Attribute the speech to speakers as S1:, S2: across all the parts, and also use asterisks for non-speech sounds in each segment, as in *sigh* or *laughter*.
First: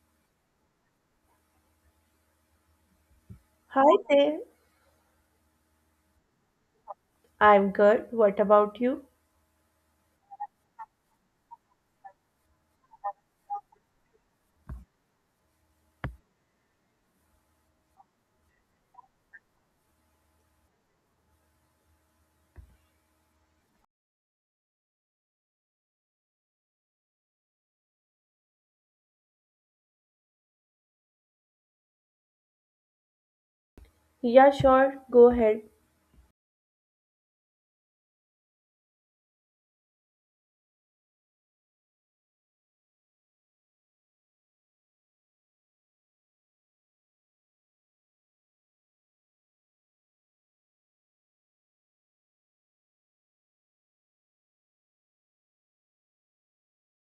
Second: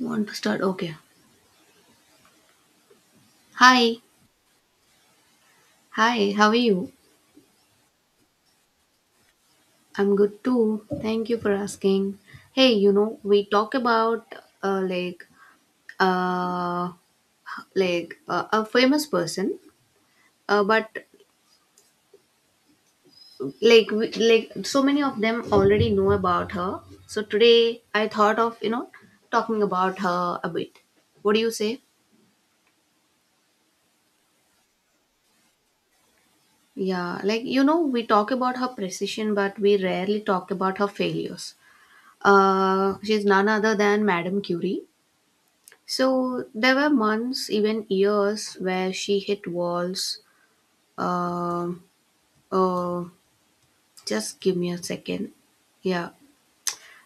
S1: Want to start? Okay.
S2: Hi
S1: Hi.
S2: there.
S1: Hi, how are you?
S2: I'm good. What about you?
S1: I'm good too. Thank you for asking. Hey, you know, we talk about uh, like uh like a famous person, but like so many of them already know about her. So today I thought of, you know, talking about her a bit. What do you say?
S2: Yeah, sure. Go ahead.
S1: Yeah, like you know, we talk about her precision, but we rarely talk about her failures. She's none other than Madame Curie. So there were months, even years, where she hit walls. Uh, uh, just give me a second. Yeah.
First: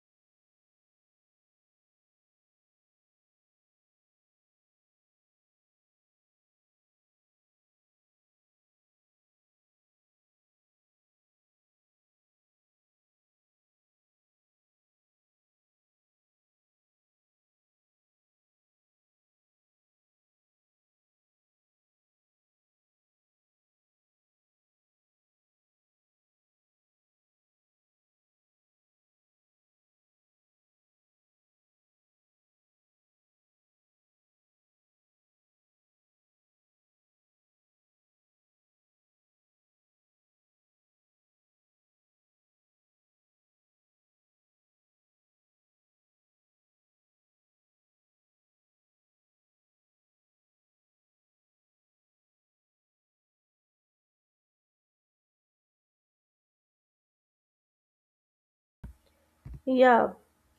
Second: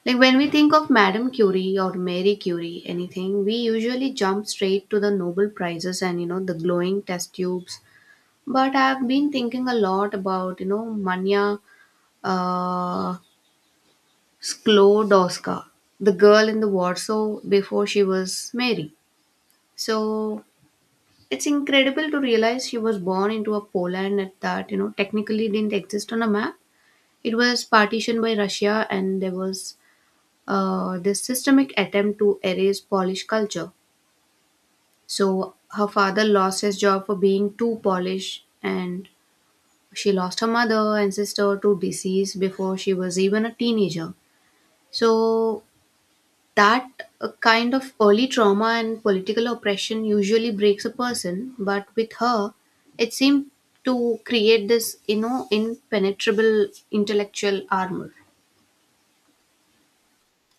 S1: Like when we think of Madame Curie or Mary Curie, anything, we usually jump straight to the Nobel Prizes and, you know, the glowing test tubes. But I've been thinking a lot about, you know, Manya uh, Sklodowska, the girl in the Warsaw before she was Mary. So it's incredible to realize she was born into a Poland at that, you know, technically didn't exist on a map. It was partitioned by Russia, and there was this systemic attempt to erase Polish culture. So her father lost his job for being too Polish, and she lost her mother and sister to disease before she was even a teenager. So that kind of early trauma and political oppression usually breaks a person, but with her it seemed to create this, you know, impenetrable intellectual armor.
S2: Yeah,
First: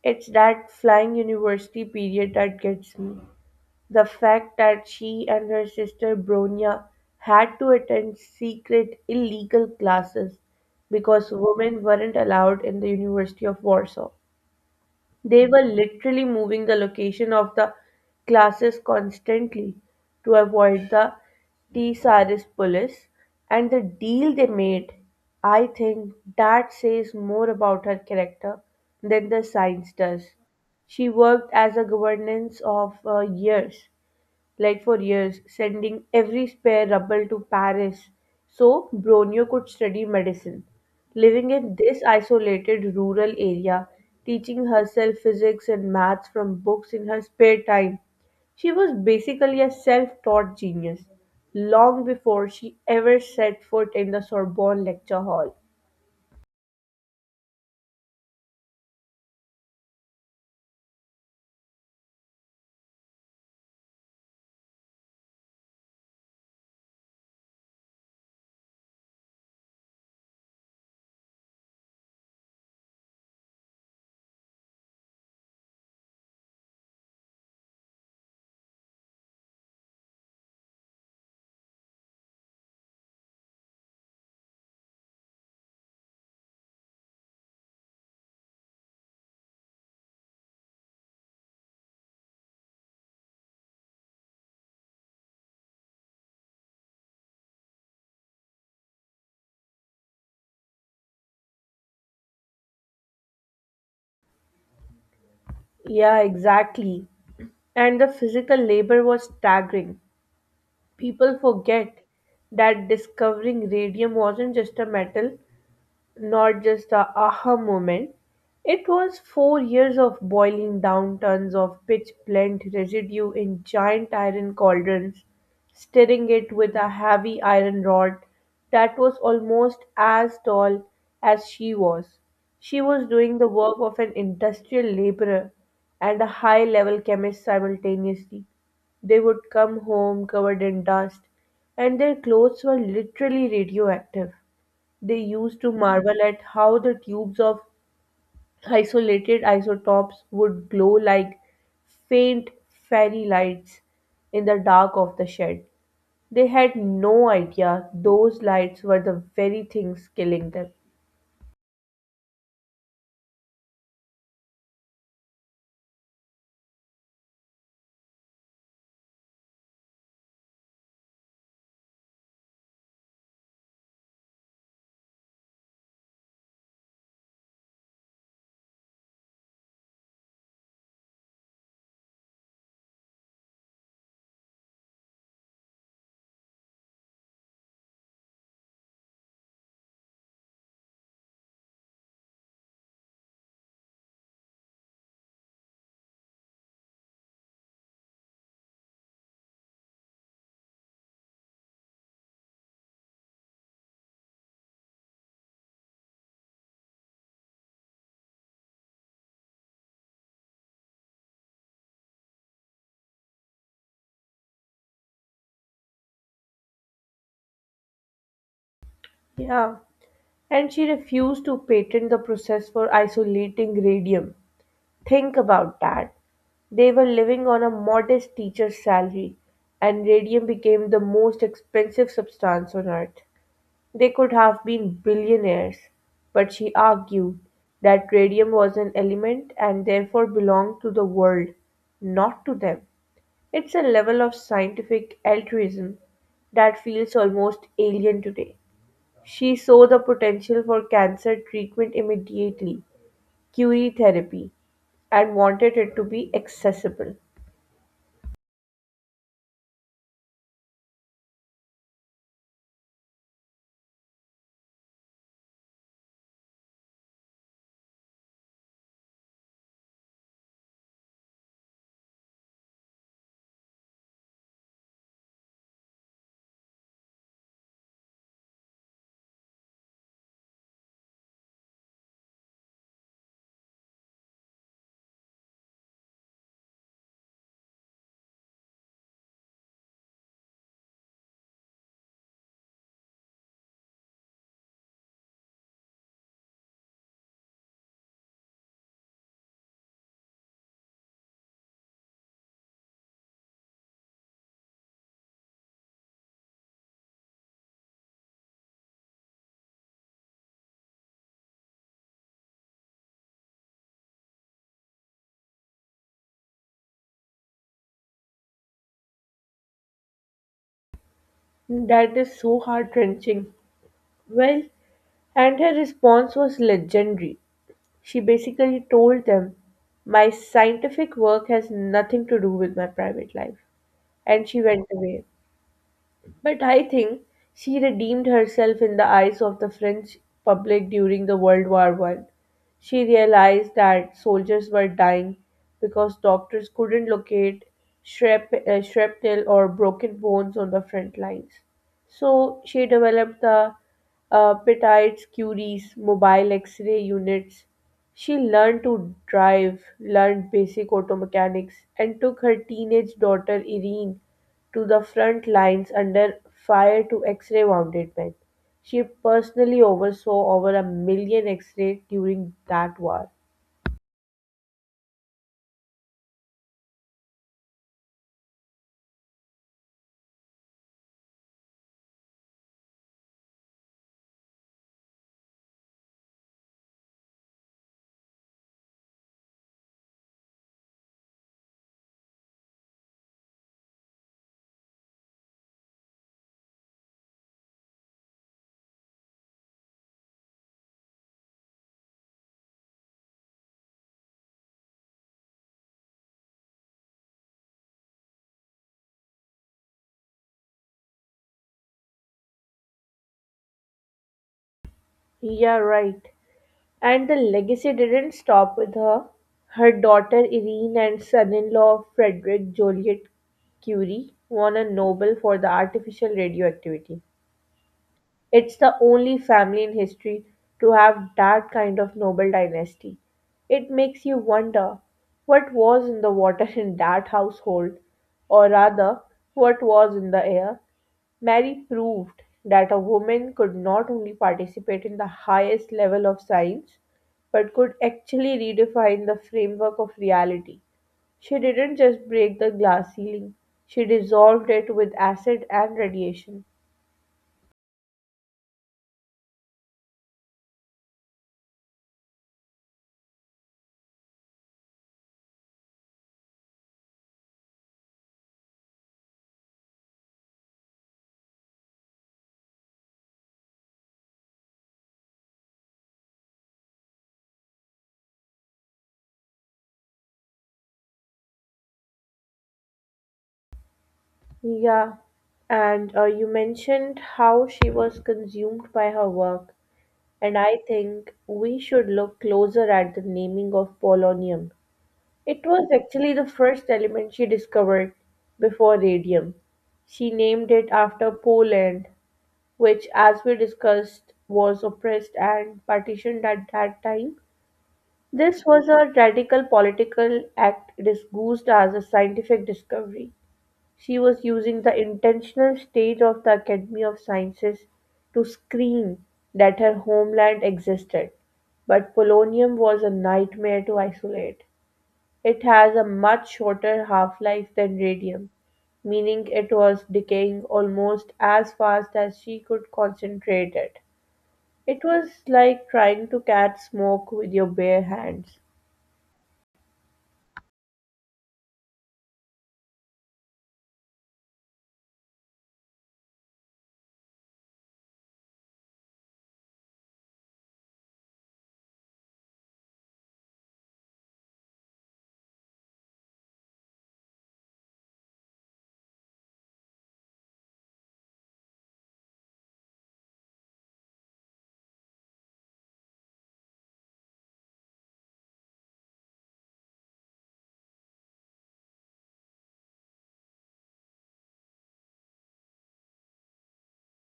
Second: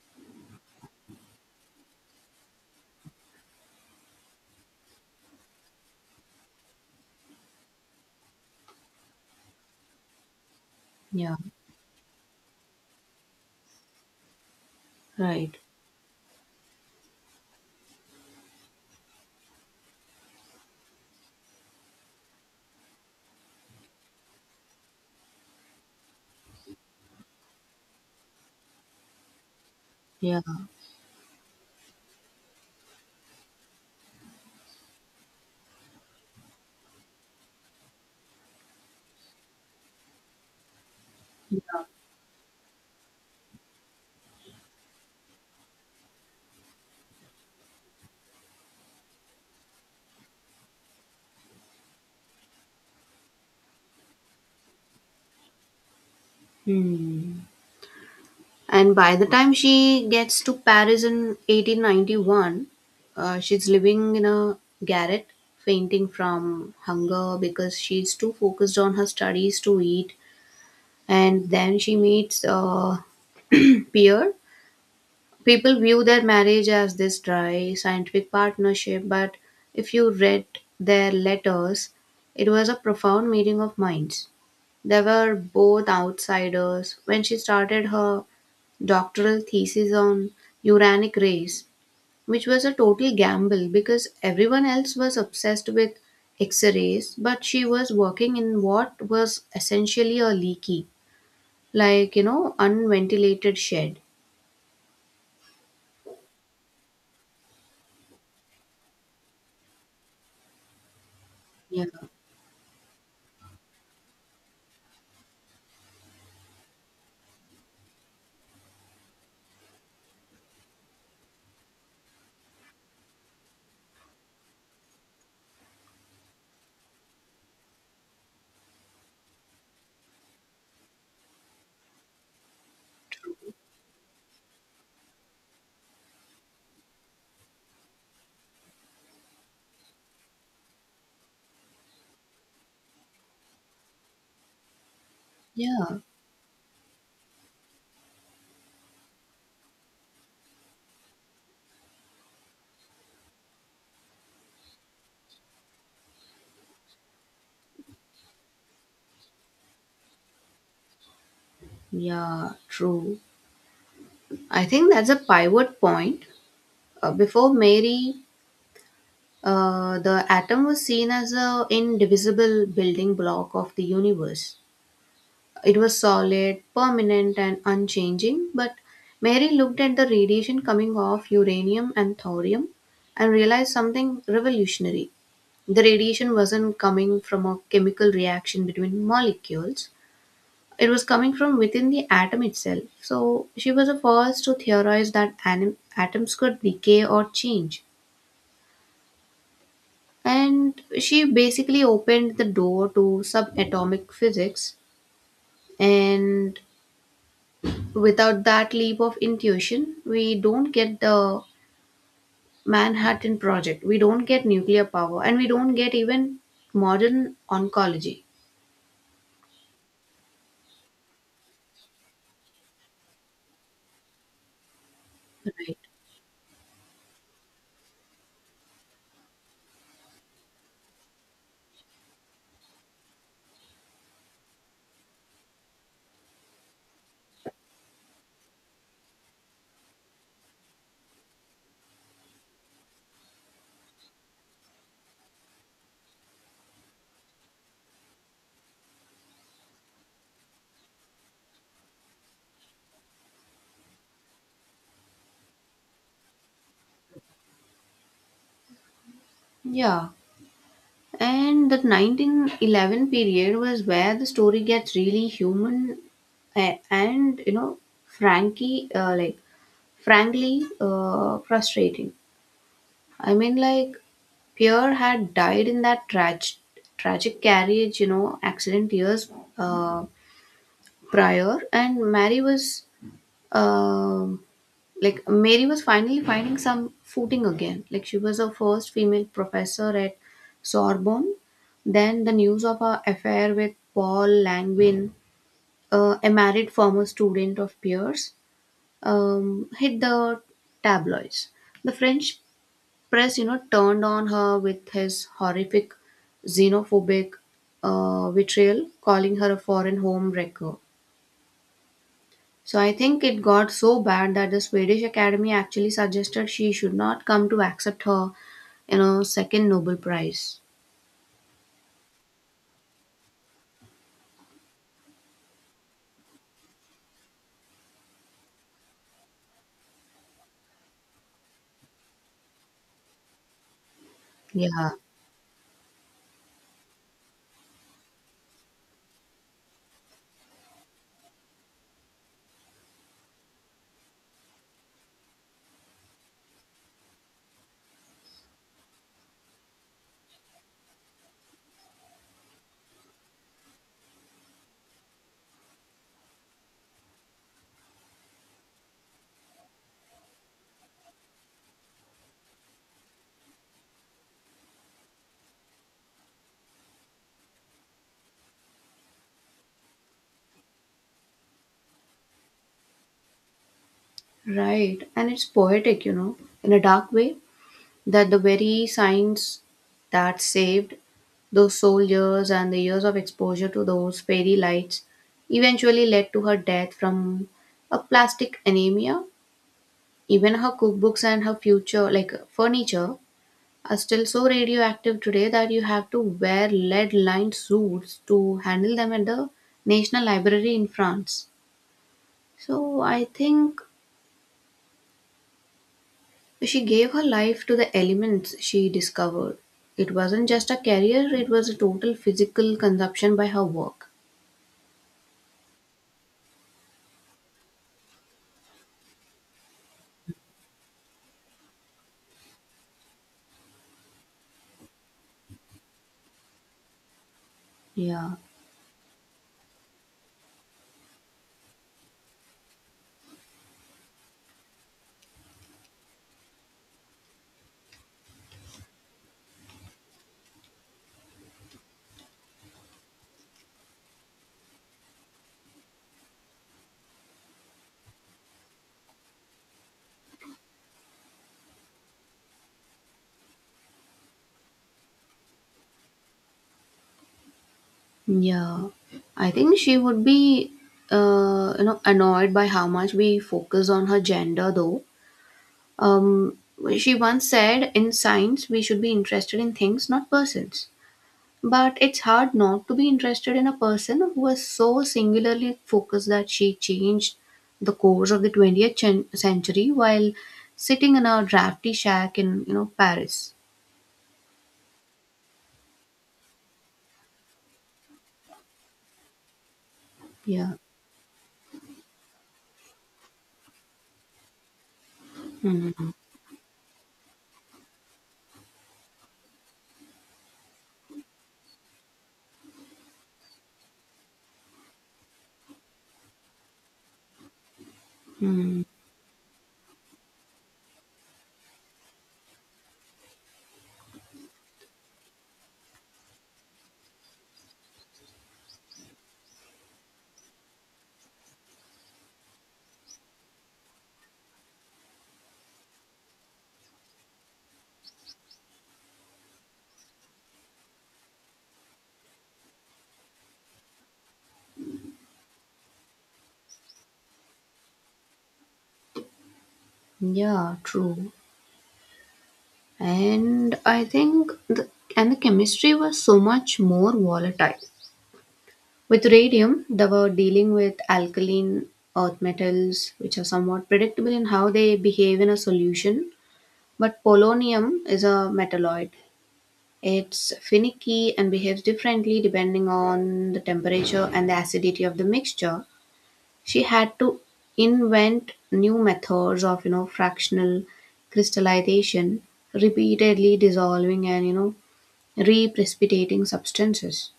S2: it's that flying university period that gets me. The fact that she and her sister Bronya had to attend secret illegal classes because
S1: Yeah.
S2: women weren't allowed in the University of Warsaw. They
S1: Right.
S2: were literally moving the location of the classes constantly to avoid the Tsarist police, and the deal they made, I think that says more about her character than the science does.
S1: Yeah,
S2: She worked as a governess of years, like for years, sending every spare ruble to Paris so Bronio could study medicine. Living in
S1: yeah.
S2: this isolated rural area, teaching herself physics and maths from books in her spare time, she was basically a self taught genius long before she ever set foot in the Sorbonne lecture hall.
S1: Hmm. And by the time she gets to Paris in 1891, she's living in a garret, fainting from hunger because she's too focused on her studies to eat. And then she meets Peer. People view their marriage as this dry, scientific partnership, but if you read their letters, it was a profound meeting of minds. They were both outsiders. When she started her doctoral thesis on uranic rays, which was a total gamble because everyone else was obsessed with X rays, but she was working in what was essentially a leaky, like, you know, unventilated shed.
S2: Yeah, exactly. And the physical labor was staggering. People
S1: Yeah.
S2: forget that discovering radium wasn't just a metal. Not just the aha moment, it was 4 years of boiling down tons of pitch blende residue in giant iron cauldrons, stirring it with a heavy iron rod that was almost as tall as she was. She was doing the work of an industrial laborer and a high level chemist simultaneously. They would come home covered in dust, and their clothes were literally radioactive. They used to
S1: Yeah.
S2: marvel at how the tubes of isolated isotopes would glow like faint fairy lights in the dark of the shed. They had no idea those lights were the very things killing them.
S1: Yeah, true. I think that's a pivot point. Before Mary, the atom was seen as a indivisible building block of the universe. It was solid, permanent, and unchanging. But Mary looked at the radiation coming off uranium and thorium and realized something revolutionary. The radiation wasn't coming from a chemical reaction between molecules, it was coming from within the atom itself. So she was the first to theorize that atoms could decay or change. And she basically opened the door to subatomic physics. And without that leap of intuition, we don't get the Manhattan Project, we don't get nuclear power, and we don't get even modern oncology.
S2: Yeah. And she refused to patent the process for isolating radium. Think
S1: Right.
S2: about that. They were living on a modest teacher's salary, and radium became the most expensive substance on earth. They could have been billionaires, but she argued that radium was an element and therefore belonged to the world, not to them. It's a level of scientific altruism that feels almost alien today. She saw the potential for cancer treatment immediately, Curie therapy, and wanted it to be accessible.
S1: Yeah. And the 1911 period was where the story gets really human and, you know, frankly, uh, like, frankly, frustrating. I mean, like, Pierre had died in that tragic carriage, you know, accident years uh, prior, and um like Mary was finally finding some footing again. Like she was the first female professor at Sorbonne. Then the news of her affair with Paul Langvin, a married former student of Pierce, hit the tabloids. The French press, you know, turned on her with his horrific xenophobic vitriol, calling her a foreign home wrecker. So I think it got so bad that the Swedish Academy actually suggested she should not come to accept her, you know, second Nobel Prize.
S2: That is so heart wrenching. Well, and her response was legendary. She basically told them, "My scientific work has nothing to do with my private life." And she went
S1: Yeah,
S2: away. But I think she redeemed herself in the eyes of the French public during the World War I. She realized that soldiers were dying because doctors couldn't locate shrapnel or broken bones on the front lines. So she developed the Petit's Curie's mobile X-ray units. She learned to drive, learned basic auto mechanics, and took her teenage daughter Irene to the front lines under fire to X-ray wounded men. She personally oversaw over 1,000,000 X-rays during that war.
S1: right. And it's poetic, you know, in a dark way, that the very science that saved those soldiers and the years of exposure to those fairy lights eventually led to her death from a plastic anemia. Even her cookbooks and her future, like furniture, are still so radioactive today that you have to wear lead lined suits to handle them at the National Library in France. So I think she gave her life to the elements she discovered. It wasn't just a career, it was a total physical consumption by her work.
S2: Yeah, right. And the legacy didn't stop with her. Her daughter Irene and son-in-law Frederick Joliet Curie won a Nobel for the artificial radioactivity.
S1: Yeah,
S2: It's the only family in history to have that kind of noble dynasty. It makes you wonder what was in the water *laughs* in that household, or rather, what was in the air. Mary proved that a woman could not only participate in the highest level of science, but could actually redefine the framework of reality. She didn't just break the glass ceiling, she dissolved it with acid and radiation.
S1: yeah. I think she would be, you know, annoyed by how much we focus on her gender, though. Um, she once said, "In science, we should be interested in things, not persons." But it's hard not to be interested in a person who was so singularly focused that she changed the course of the 20th century while sitting in a drafty shack in, you know, Paris.
S2: Yeah, and you mentioned how she was consumed by her work, and
S1: Yeah.
S2: I think we should look closer at the naming of polonium. It was actually the first element she discovered before radium. She named it after Poland, which, as we discussed, was oppressed and partitioned at that time. This
S1: Hmm.
S2: was a radical political act disguised as a scientific discovery. She was using the intentional stage of the Academy of Sciences to scream that her homeland existed, but polonium was a nightmare to isolate. It has a much shorter half life than radium, meaning it was decaying almost as fast as she could concentrate it. It was like trying to catch smoke with your bare hands.
S1: Yeah, true. And I think the and the chemistry was so much more volatile. With radium, they were dealing with alkaline earth metals, which are somewhat predictable in how they behave in a solution. But polonium is a metalloid. It's finicky and behaves differently depending on the temperature and the acidity of the mixture. She had to invent new methods of, you know, fractional crystallization, repeatedly dissolving and, you know, re-precipitating substances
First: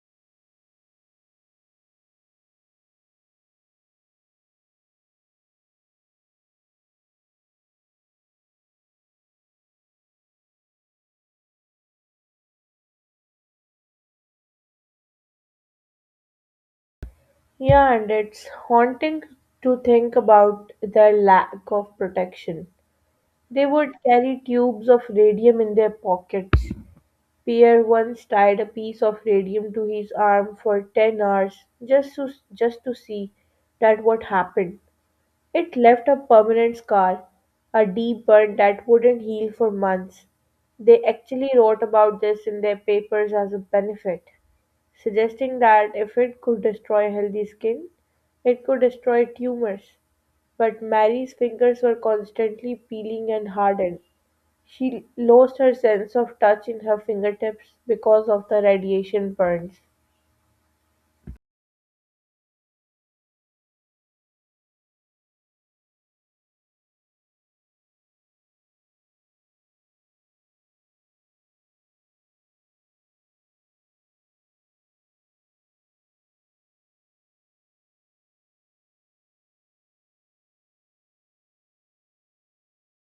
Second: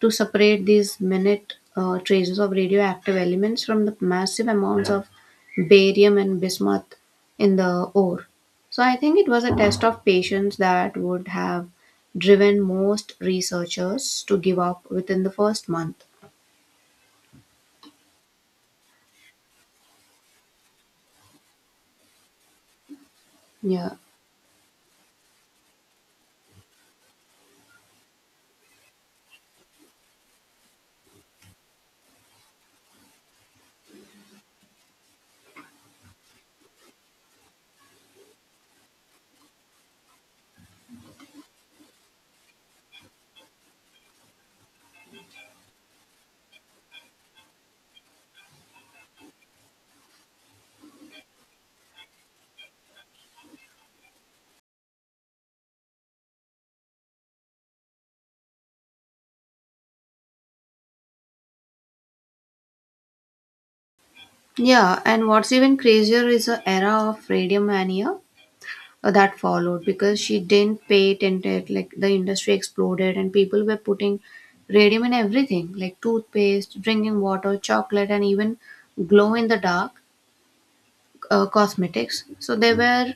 S1: to separate these minute traces of radioactive elements from the massive amounts of barium and bismuth in the ore. So I think it was a test of patience that would have driven most researchers to give up within the first month.
S2: Yeah, and it's haunting to think about their lack of protection. They would
S1: Yeah.
S2: carry tubes of radium in their pockets. Pierre once tied a piece of radium to his arm for 10 hours just to, just to see that what happened. It left a permanent scar, a deep burn that wouldn't heal for months. They actually wrote about this in their papers as a benefit, suggesting that if it could destroy healthy skin, it could destroy tumors. But Mary's fingers were constantly peeling and hardened. She lost her sense of touch in her fingertips because of the radiation burns.
S1: Yeah, and what's even crazier is the era of radiomania that followed, because she didn't pay it, like the industry exploded and people were putting radium in everything, like toothpaste, drinking water, chocolate, and even glow in the dark cosmetics. So there were,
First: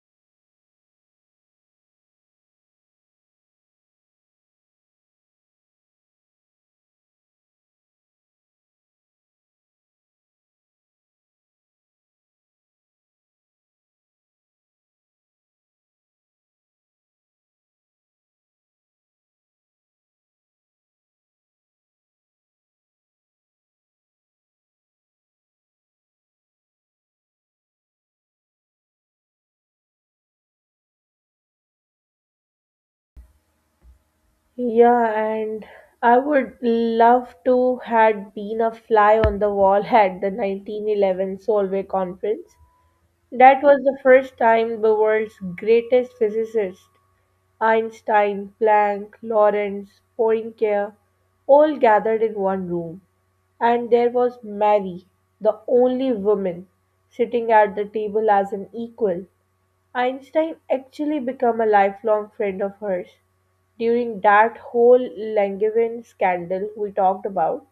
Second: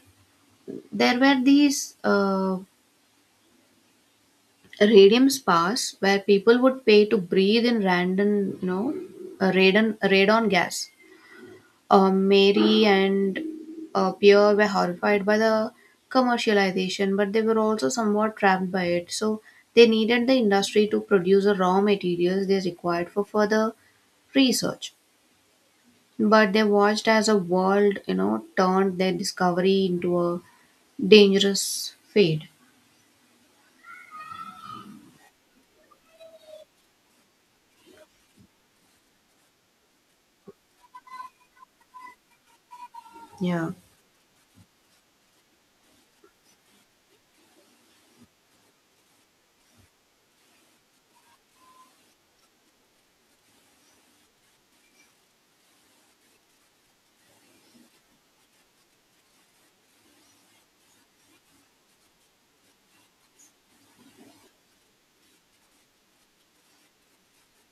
S1: these radium spas where people would pay to breathe in random, you know, uh, radon radon gas. Mary and Pierre were horrified by the commercialization, but they were also somewhat trapped by it. So they needed the industry to produce the raw materials they required for further research. But they watched as a world, you know, turned their discovery into a dangerous fade.
S2: Yeah, and I would love to had been a fly on the wall at the 1911 Solvay conference. That
S1: Yeah.
S2: was the first time the world's greatest physicists, Einstein, Planck, Lorentz, Poincare, all gathered in one room. And there was Mary, the only woman, sitting at the table as an equal. Einstein actually became a lifelong friend of hers. During that whole Langevin scandal we talked about,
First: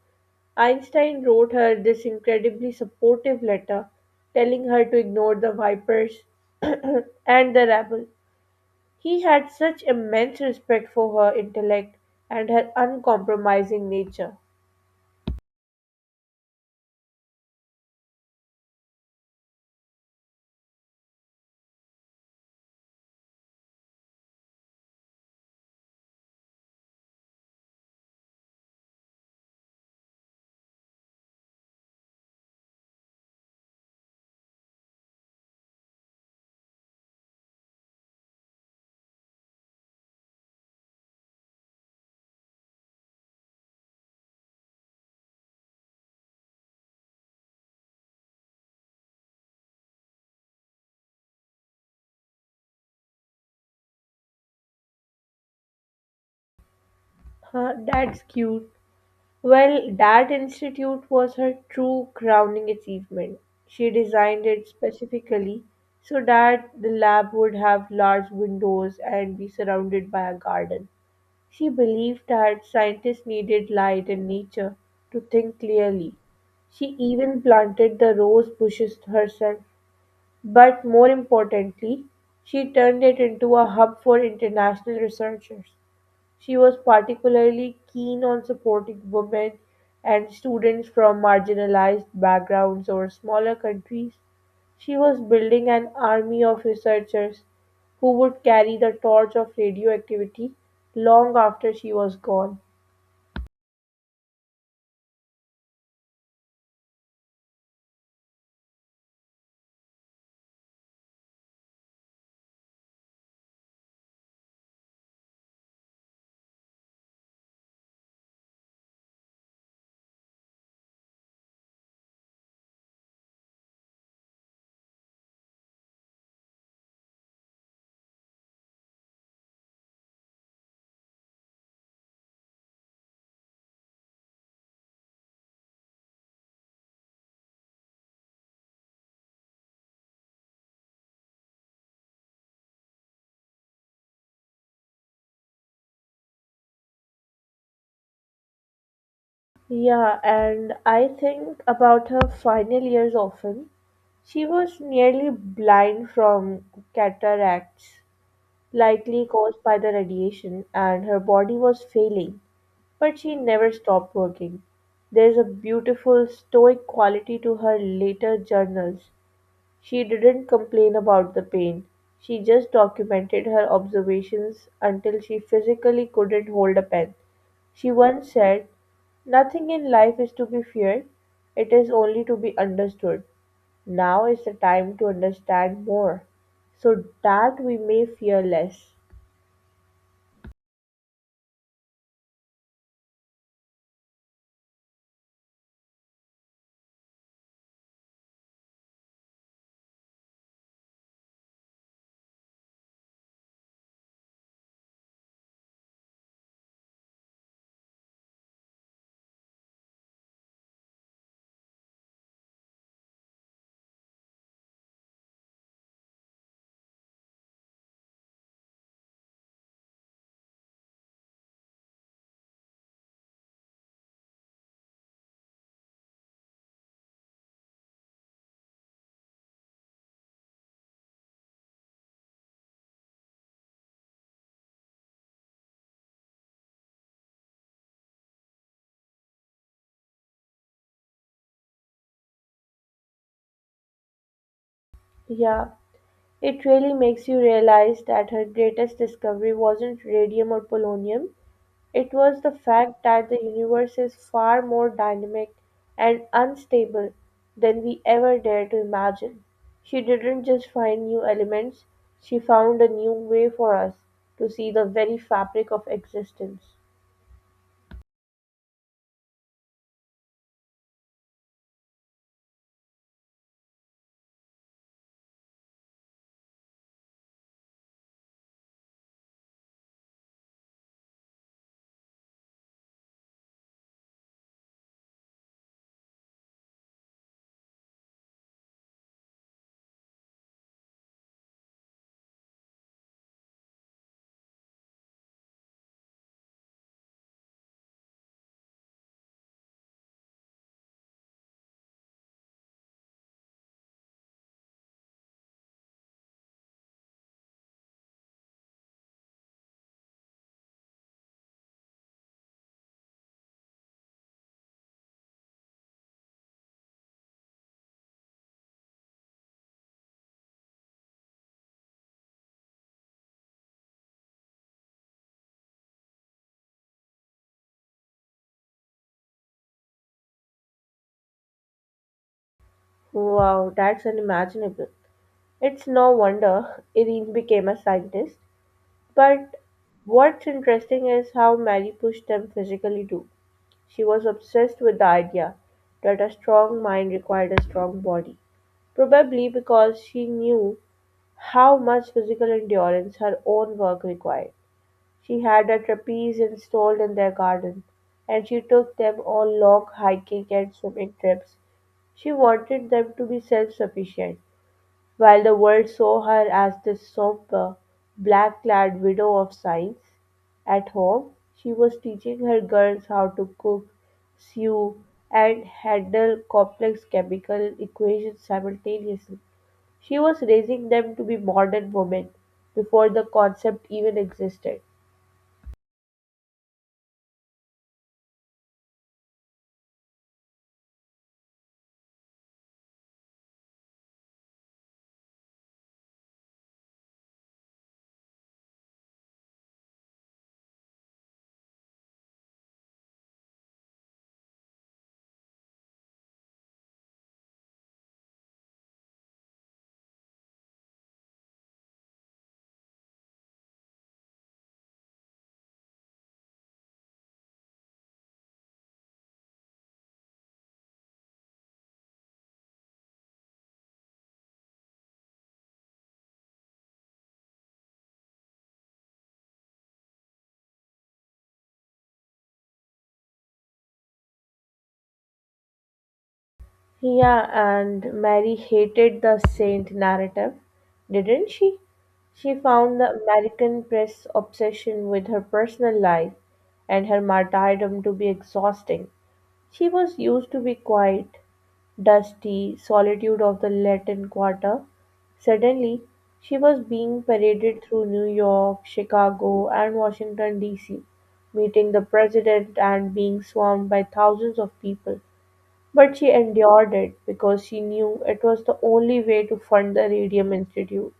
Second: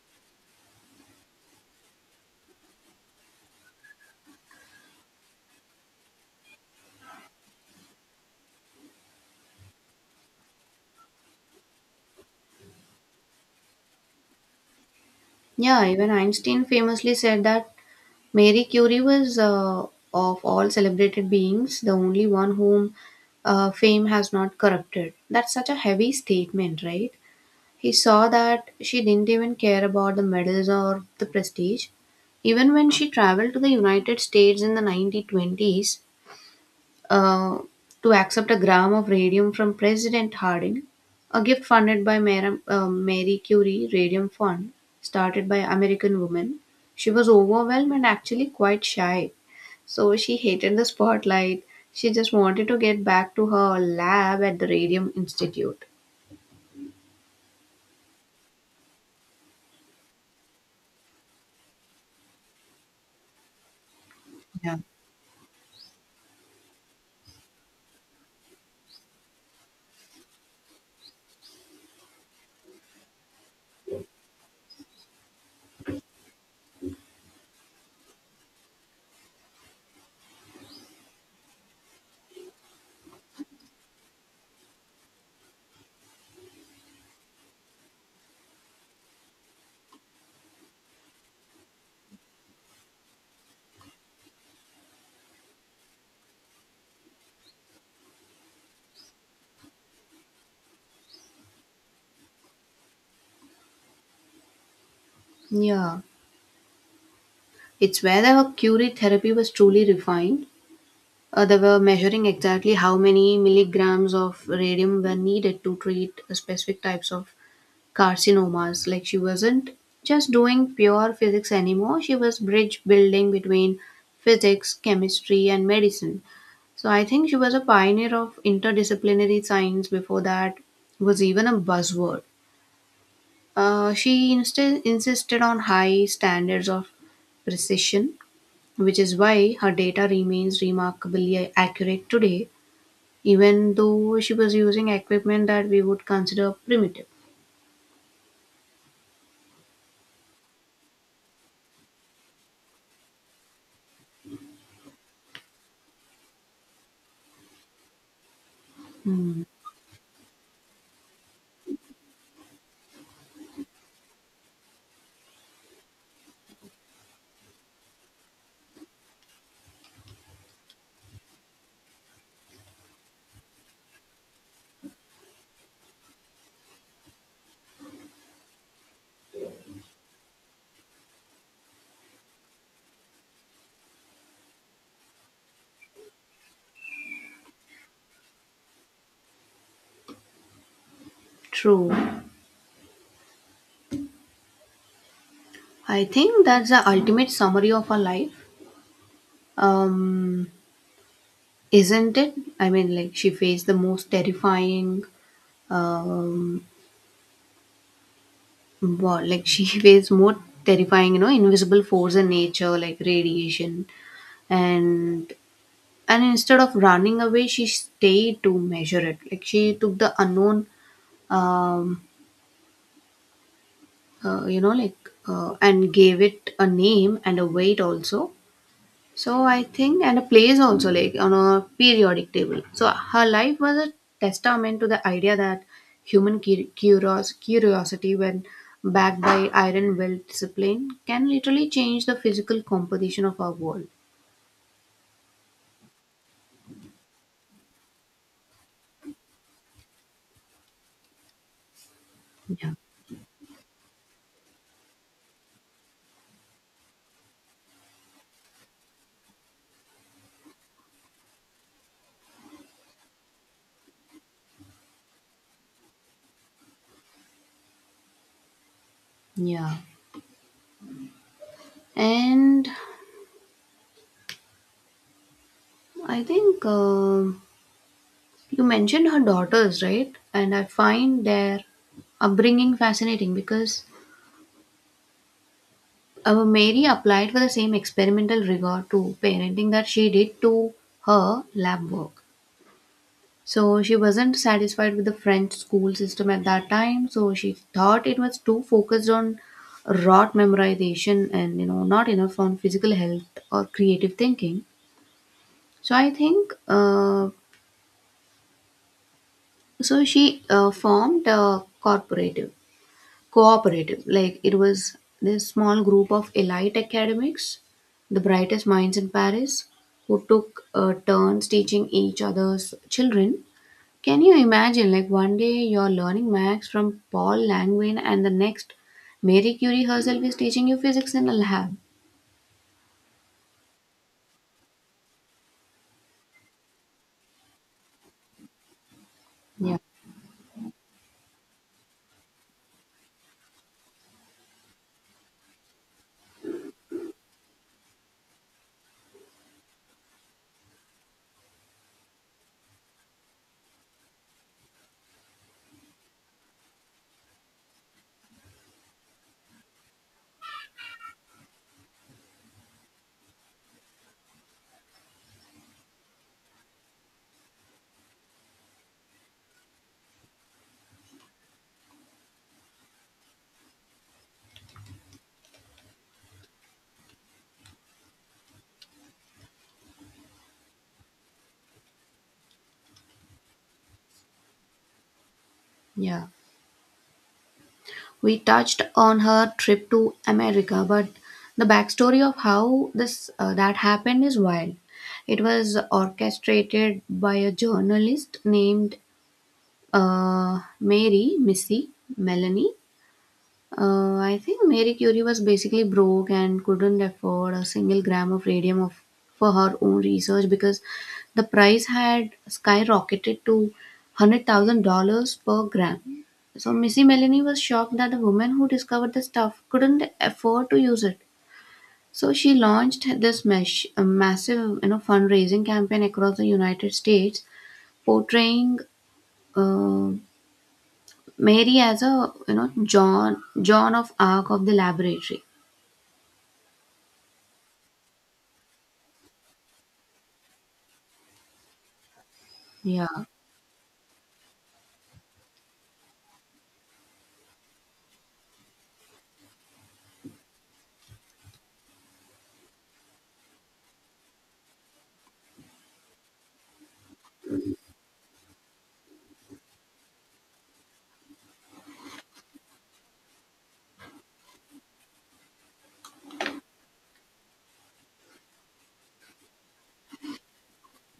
S2: Einstein wrote her this incredibly supportive letter telling her to ignore the vipers *clears throat* and the rabble. He had such immense respect for her intellect and her uncompromising nature.
S1: Yeah, even Einstein famously said that Mary Curie was, of all celebrated beings, the only one whom fame has not corrupted. That's such a heavy statement, right? He saw that she didn't even care about the medals or the prestige. Even when she traveled to the United States in the 1920s, uh, to accept a gram of radium from President Harding, a gift funded by Mary Curie Radium Fund, started by American women, she was overwhelmed and actually quite shy. So she hated the spotlight. She just wanted to get back to her lab at the Radium Institute.
S2: Huh, that's cute. Well, that institute was her true crowning achievement. She designed it specifically so that the lab would have large windows and be surrounded by a garden. She believed that scientists needed light and nature to think clearly. She even planted the rose bushes herself. But more importantly, she turned it into a hub for international researchers. She was particularly keen on supporting women and students from marginalized backgrounds or smaller countries. She was building an army of researchers who would carry the torch of radioactivity long after she was gone.
S1: Yeah, it's where her Curie therapy was truly refined. They were measuring exactly how many milligrams of radium were needed to treat specific types of carcinomas. Like she wasn't just doing pure physics anymore, she was bridge building between physics, chemistry, and medicine. So I think she was a pioneer of interdisciplinary science before that was even a buzzword. She insisted on high standards of precision, which is why her data remains remarkably accurate today, even though she was using equipment that we would consider primitive.
S2: Yeah, and I think about her final years often. She was nearly blind from cataracts, likely caused by the radiation, and her body was failing. But she never stopped working. There's a beautiful, stoic quality to her later journals. She didn't complain about the pain. She just documented her observations until she physically couldn't hold a pen. She once said, "Nothing in life is to be feared, it is only to be understood. Now is the time to understand more, so that we may fear less."
S1: True. I think that's the ultimate summary of her life. Um, isn't it? I mean, like, she faced the most terrifying, um, wow, like she *laughs* faces more terrifying, you know, invisible force in nature, like radiation, and and instead of running away, she stayed to measure it. Like she took the unknown, um, you know, like and gave it a name and a weight also. So I think, and a plays also, like on a periodic table. So her life was a testament to the idea that human curiosity, when backed by iron will discipline, can literally change the physical composition of our world.
S2: Yeah, it really makes you realize that her greatest discovery wasn't radium or polonium, it was the
S1: Yeah,
S2: fact that the universe is far more dynamic and unstable than we ever dare to imagine. She didn't just find new elements, she found a new way for us to see the very fabric of existence.
S1: yeah. And I think you mentioned her daughters, right? And I find their upbringing fascinating because Mary applied for the same experimental rigor to parenting that she did to her lab work. So she wasn't satisfied with the French school system at that time. So she thought it was too focused on rote memorization and, you know, not enough on physical health or creative thinking. So I think so she formed a corporative. Cooperative. Like it was this small group of elite academics, the brightest minds in Paris, who took turns teaching each other's children. Can you imagine? Like one day you're learning maths from Paul Langevin, and the next Marie Curie herself is teaching you physics in a lab.
S2: Wow, that's unimaginable. It's no wonder Irene became a scientist. But
S1: Yeah,
S2: what's interesting is how Mary pushed them physically too. She was obsessed with the idea that a strong mind required a strong body, probably because she knew how much physical endurance her own work required. She had a trapeze installed in their garden, and she took them on long hiking and swimming trips. She wanted them to be self sufficient, while the world saw her as this somber, black clad widow of science. At home, she was teaching her girls how to cook, sew, and handle complex chemical equations simultaneously. She was raising them to be modern women before the concept even existed.
S1: yeah. We touched on her trip to America, but the backstory of how this that happened is wild. It was orchestrated by a journalist named Mary Missy Melanie. I think Mary Curie was basically broke and couldn't afford a single gram of radium of, for her own research because the price had skyrocketed to $100,000 per gram. So Missy Melanie was shocked that the woman who discovered the stuff couldn't afford to use it. So she launched this a massive, you know, fundraising campaign across the United States, portraying uh, Mary as a, you know, John of Arc of the laboratory.
S2: Yeah, and Mary hated the saint narrative, didn't she? She found
S1: Yeah,
S2: the American press obsession with her personal life and her martyrdom to be exhausting. She was used to be quiet, dusty solitude of the Latin Quarter. Suddenly, she was being paraded through New York, Chicago, and Washington, D.C., meeting the president and being swarmed by thousands of people. But she endured it because she knew it was the only way to fund the Radium Institute.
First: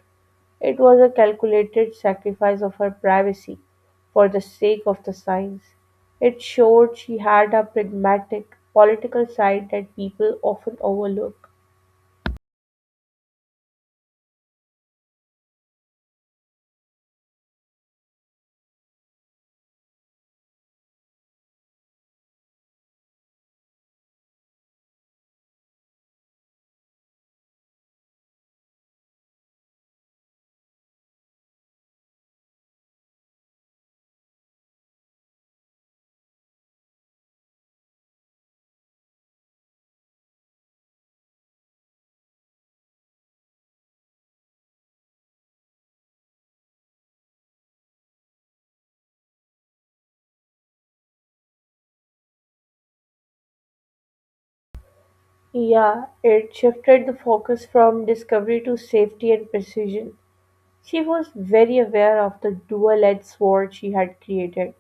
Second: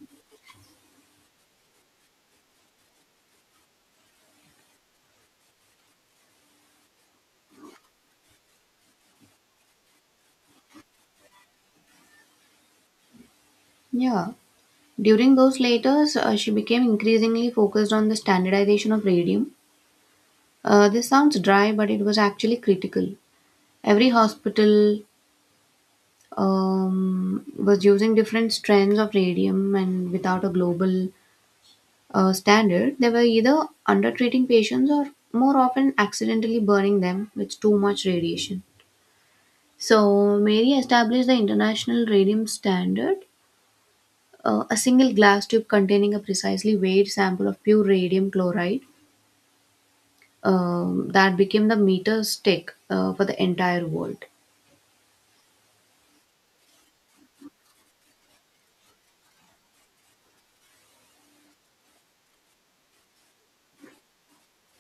S2: It was a calculated sacrifice of her privacy for the sake of the science. It showed she had a pragmatic, political side that people often overlook.
S1: yeah. During those letters, she became increasingly focused on the standardization of radium. This sounds dry, but it was actually critical. Every hospital was using different strands of radium, and without a global standard, they were either undertreating patients or more often accidentally burning them with too much radiation. So, Mary established the International Radium Standard, a single glass tube containing a precisely weighed sample of pure radium chloride, that became the meter stick for the entire world.
S2: Yeah, it shifted the focus from discovery to safety and precision. She was very aware of the dual edged sword she had created.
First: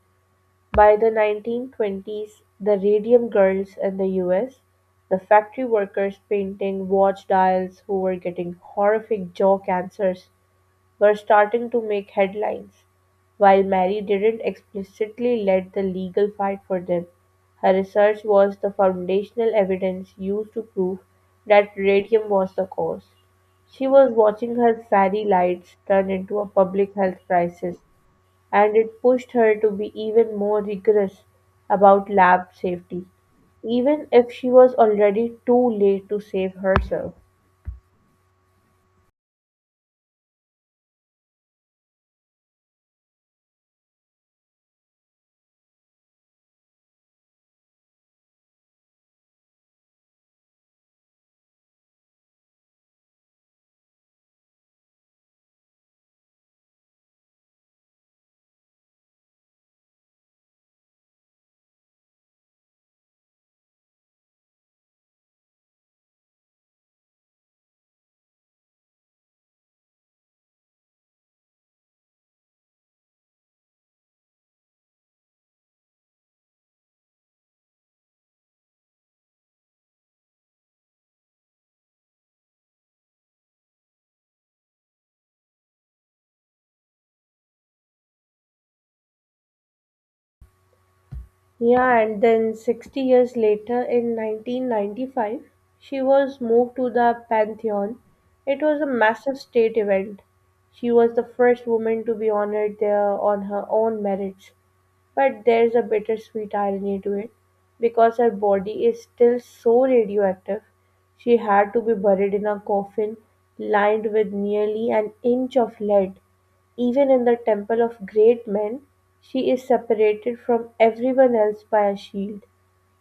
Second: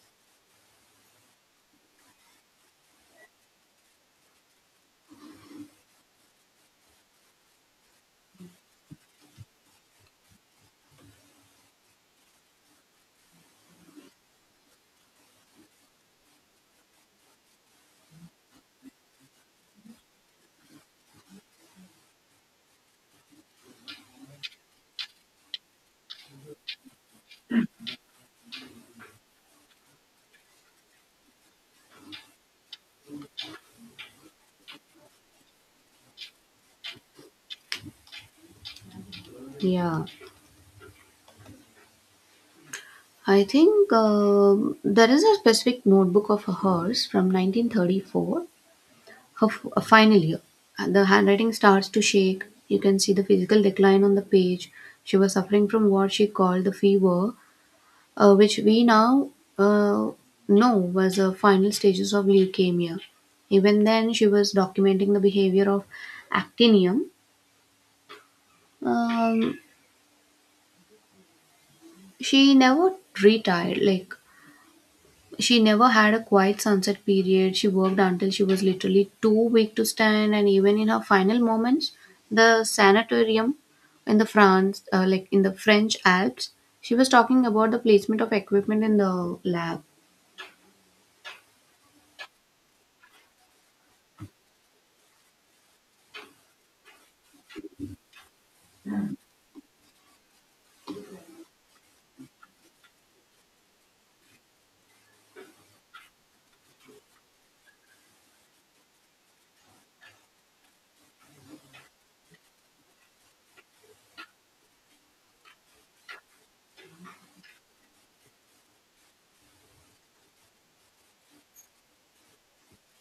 S2: By the 1920s, the "radium girls" in the US, the factory workers painting watch dials who were getting horrific jaw cancers, were starting to make headlines. While Mary didn't explicitly lead the legal fight for them, her research was the foundational evidence used to prove that radium was the cause. She was watching her fairy lights turn into a public health crisis and it pushed her to be even more rigorous about lab safety, even if she was already too late to save herself.
S1: Yeah, I think there is a specific notebook of hers from 1934, her final year. And the handwriting starts to shake. You can see the physical decline on the page. She was suffering from what she called the fever, which we now uh, know was the final stages of leukemia. Even then, she was documenting the behavior of actinium. Um, she never retired, like, she never had a quiet sunset period. She worked until she was literally too weak to stand, and even in her final moments, the sanatorium in the France, like in the French Alps, she was talking about the placement of equipment in the lab.
S2: Yeah, and then 60 years later in 1995, she was moved to the Pantheon. It was a massive state event. She was the first woman to be honored there on her own merits. But there's a bittersweet irony to it. Because her body is still so radioactive, she had to be buried in a coffin lined with nearly an inch of lead. Even in the temple of great men, she is separated from everyone else by a shield.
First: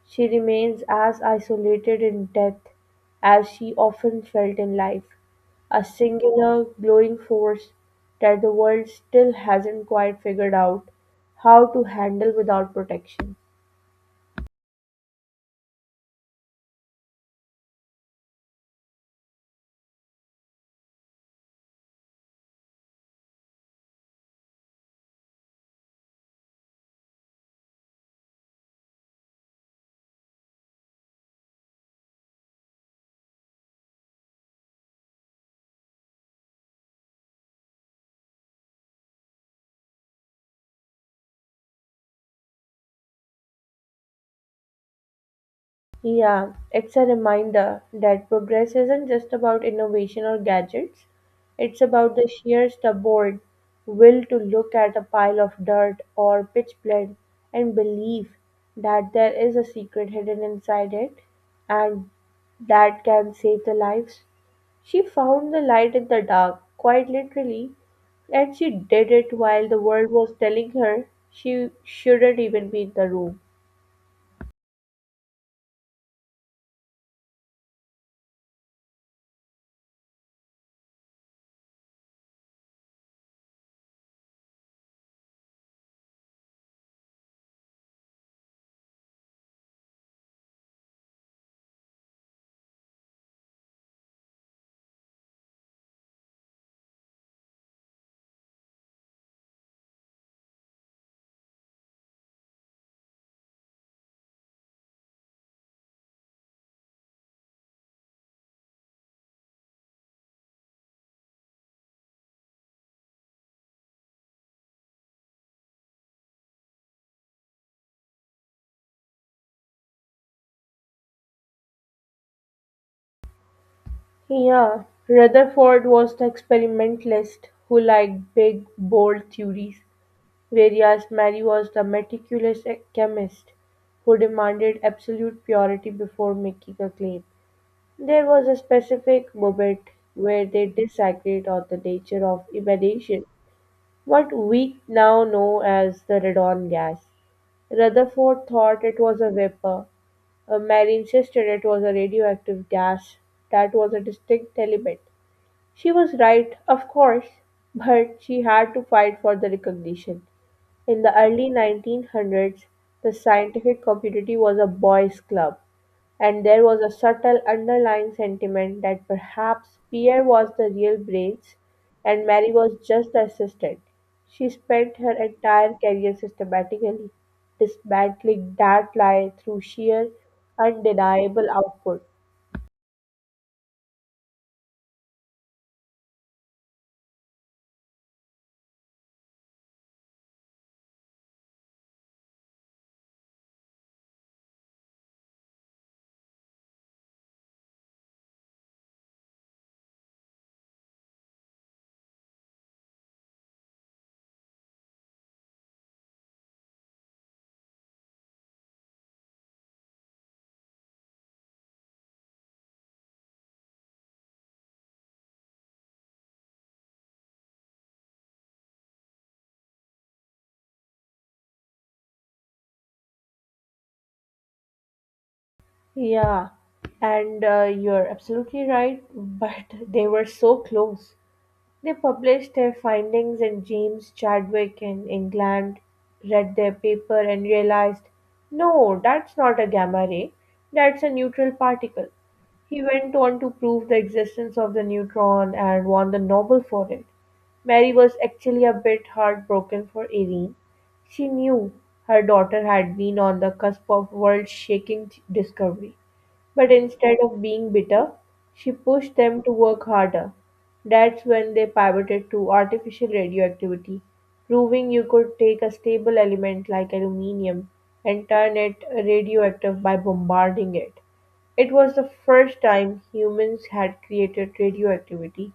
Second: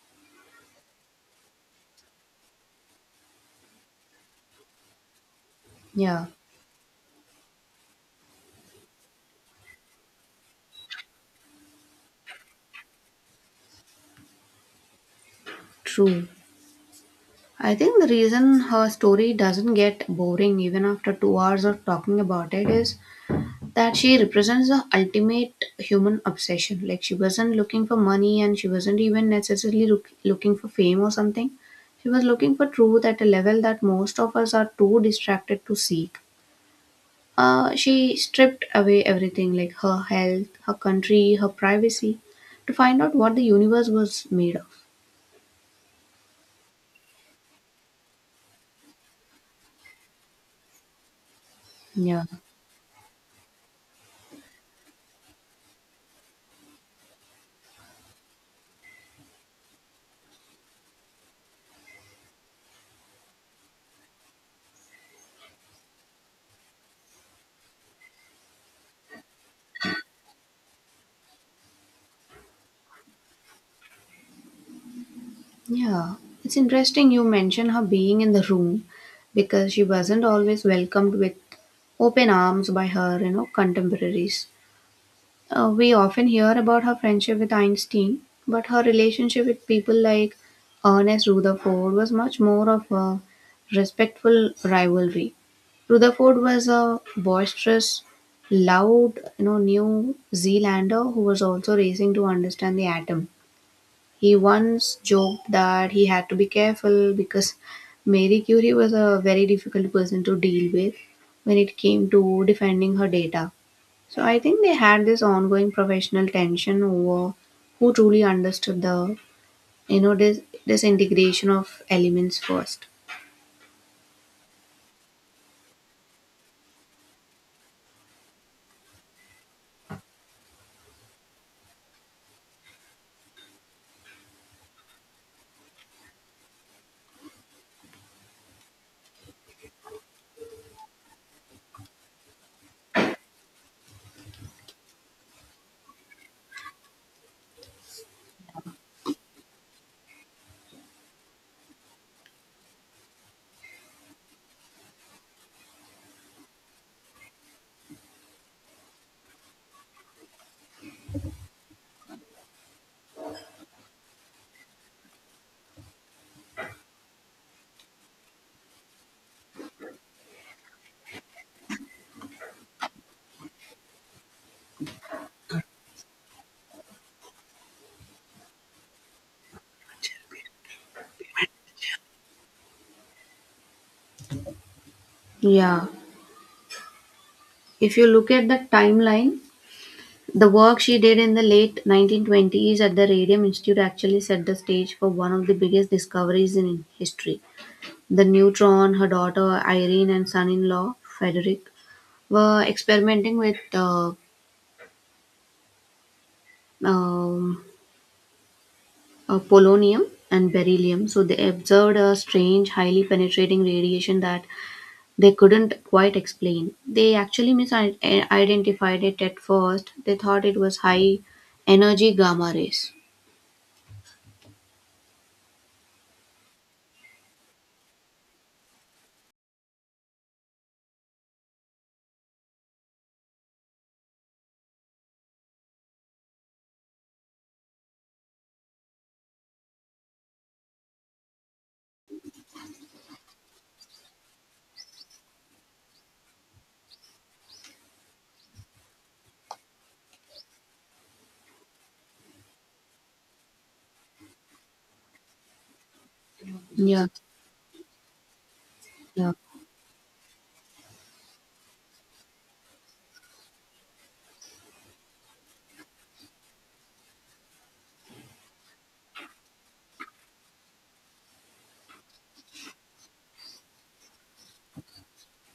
S2: She remains as isolated in death as she often felt in life, a
S1: Yeah,
S2: singular, glowing force that the world still hasn't quite figured out how to handle without protection.
S1: true. I think the reason her story doesn't get boring even after 2 hours of talking about it is that she represents the ultimate human obsession. Like, she wasn't looking for money and she wasn't even necessarily looking for fame or something. She was looking for truth at a level that most of us are too distracted to seek. She stripped away everything, like her health, her country, her privacy, to find out what the universe was made of.
S2: Yeah, it's a reminder that progress isn't just about innovation or gadgets. It's about
S1: Yeah.
S2: the sheer stubborn will to look at a pile of dirt or pitch blend and believe that there is a secret hidden inside it and that can save the lives. She found the light in the dark, quite literally, and she did it while the world was telling her she shouldn't even be in the room.
S1: Yeah, it's interesting you mention her being in the room because she wasn't always welcomed with open arms by her, you know, contemporaries. We often hear about her friendship with Einstein, but her relationship with people like Ernest Rutherford was much more of a respectful rivalry. Rutherford was a boisterous, loud, you know, New Zealander who was also racing to understand the atom. He once joked that he had to be careful because Marie Curie was a very difficult person to deal with when it came to defending her data. So I think they had this ongoing professional tension over who truly understood the you know this disintegration of elements first.
S2: Yeah, Rutherford was the experimentalist who liked big, bold theories, whereas Mary was the meticulous chemist who demanded absolute purity before making a claim. There was a specific moment where they disagreed on the nature of emanation, what we now know as the radon gas. Rutherford thought it was a vapor. Mary insisted it was a radioactive gas. That was a distinct element. She was right, of course, but she had to fight for the recognition. In the early 1900s, the scientific community was a boys' club, and there was a subtle underlying sentiment that perhaps Pierre was the real brains and Mary was just the assistant. She spent her entire career systematically dismantling that lie through sheer, undeniable output.
S1: Yeah. If you look at the timeline, the work she did in the late 1920s at the Radium Institute actually set the stage for one of the biggest discoveries in history. The Neutron, her daughter Irene, and son-in-law Frederick were experimenting with um, polonium and beryllium. So they observed a strange, highly penetrating radiation that they couldn't quite explain. They actually misidentified it at first. They thought it was high energy gamma rays.
S2: Yeah, and you're absolutely right, but *laughs* they were so close. They published their findings, and James Chadwick in England read their paper and realized no, that's not a gamma ray, that's a neutral particle. He went on to prove the existence of the neutron and won the Nobel for it. Mary was actually a bit heartbroken for Irene. She knew her daughter had been on the cusp of world shaking discovery. But
S1: Yeah,
S2: instead of being bitter, she pushed
S1: yeah,
S2: them to work harder. That's when they pivoted to artificial radioactivity, proving you could take a stable element like aluminium and turn it radioactive by bombarding it. It was the first time humans had created radioactivity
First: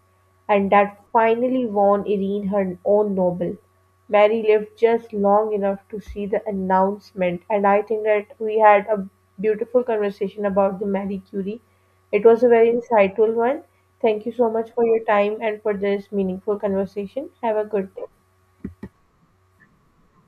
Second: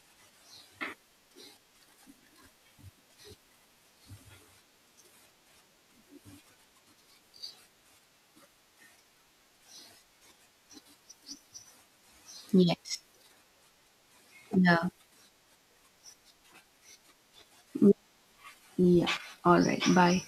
S2: and that finally won Irene her own Nobel. Mary lived just long enough to see the announcement, and I think that we had a beautiful conversation about the Marie Curie. It was a very
S1: yes,
S2: insightful one. Thank you so much for
S1: yeah,
S2: your time and for this meaningful conversation. Have a good day.
S1: yeah. All right, bye.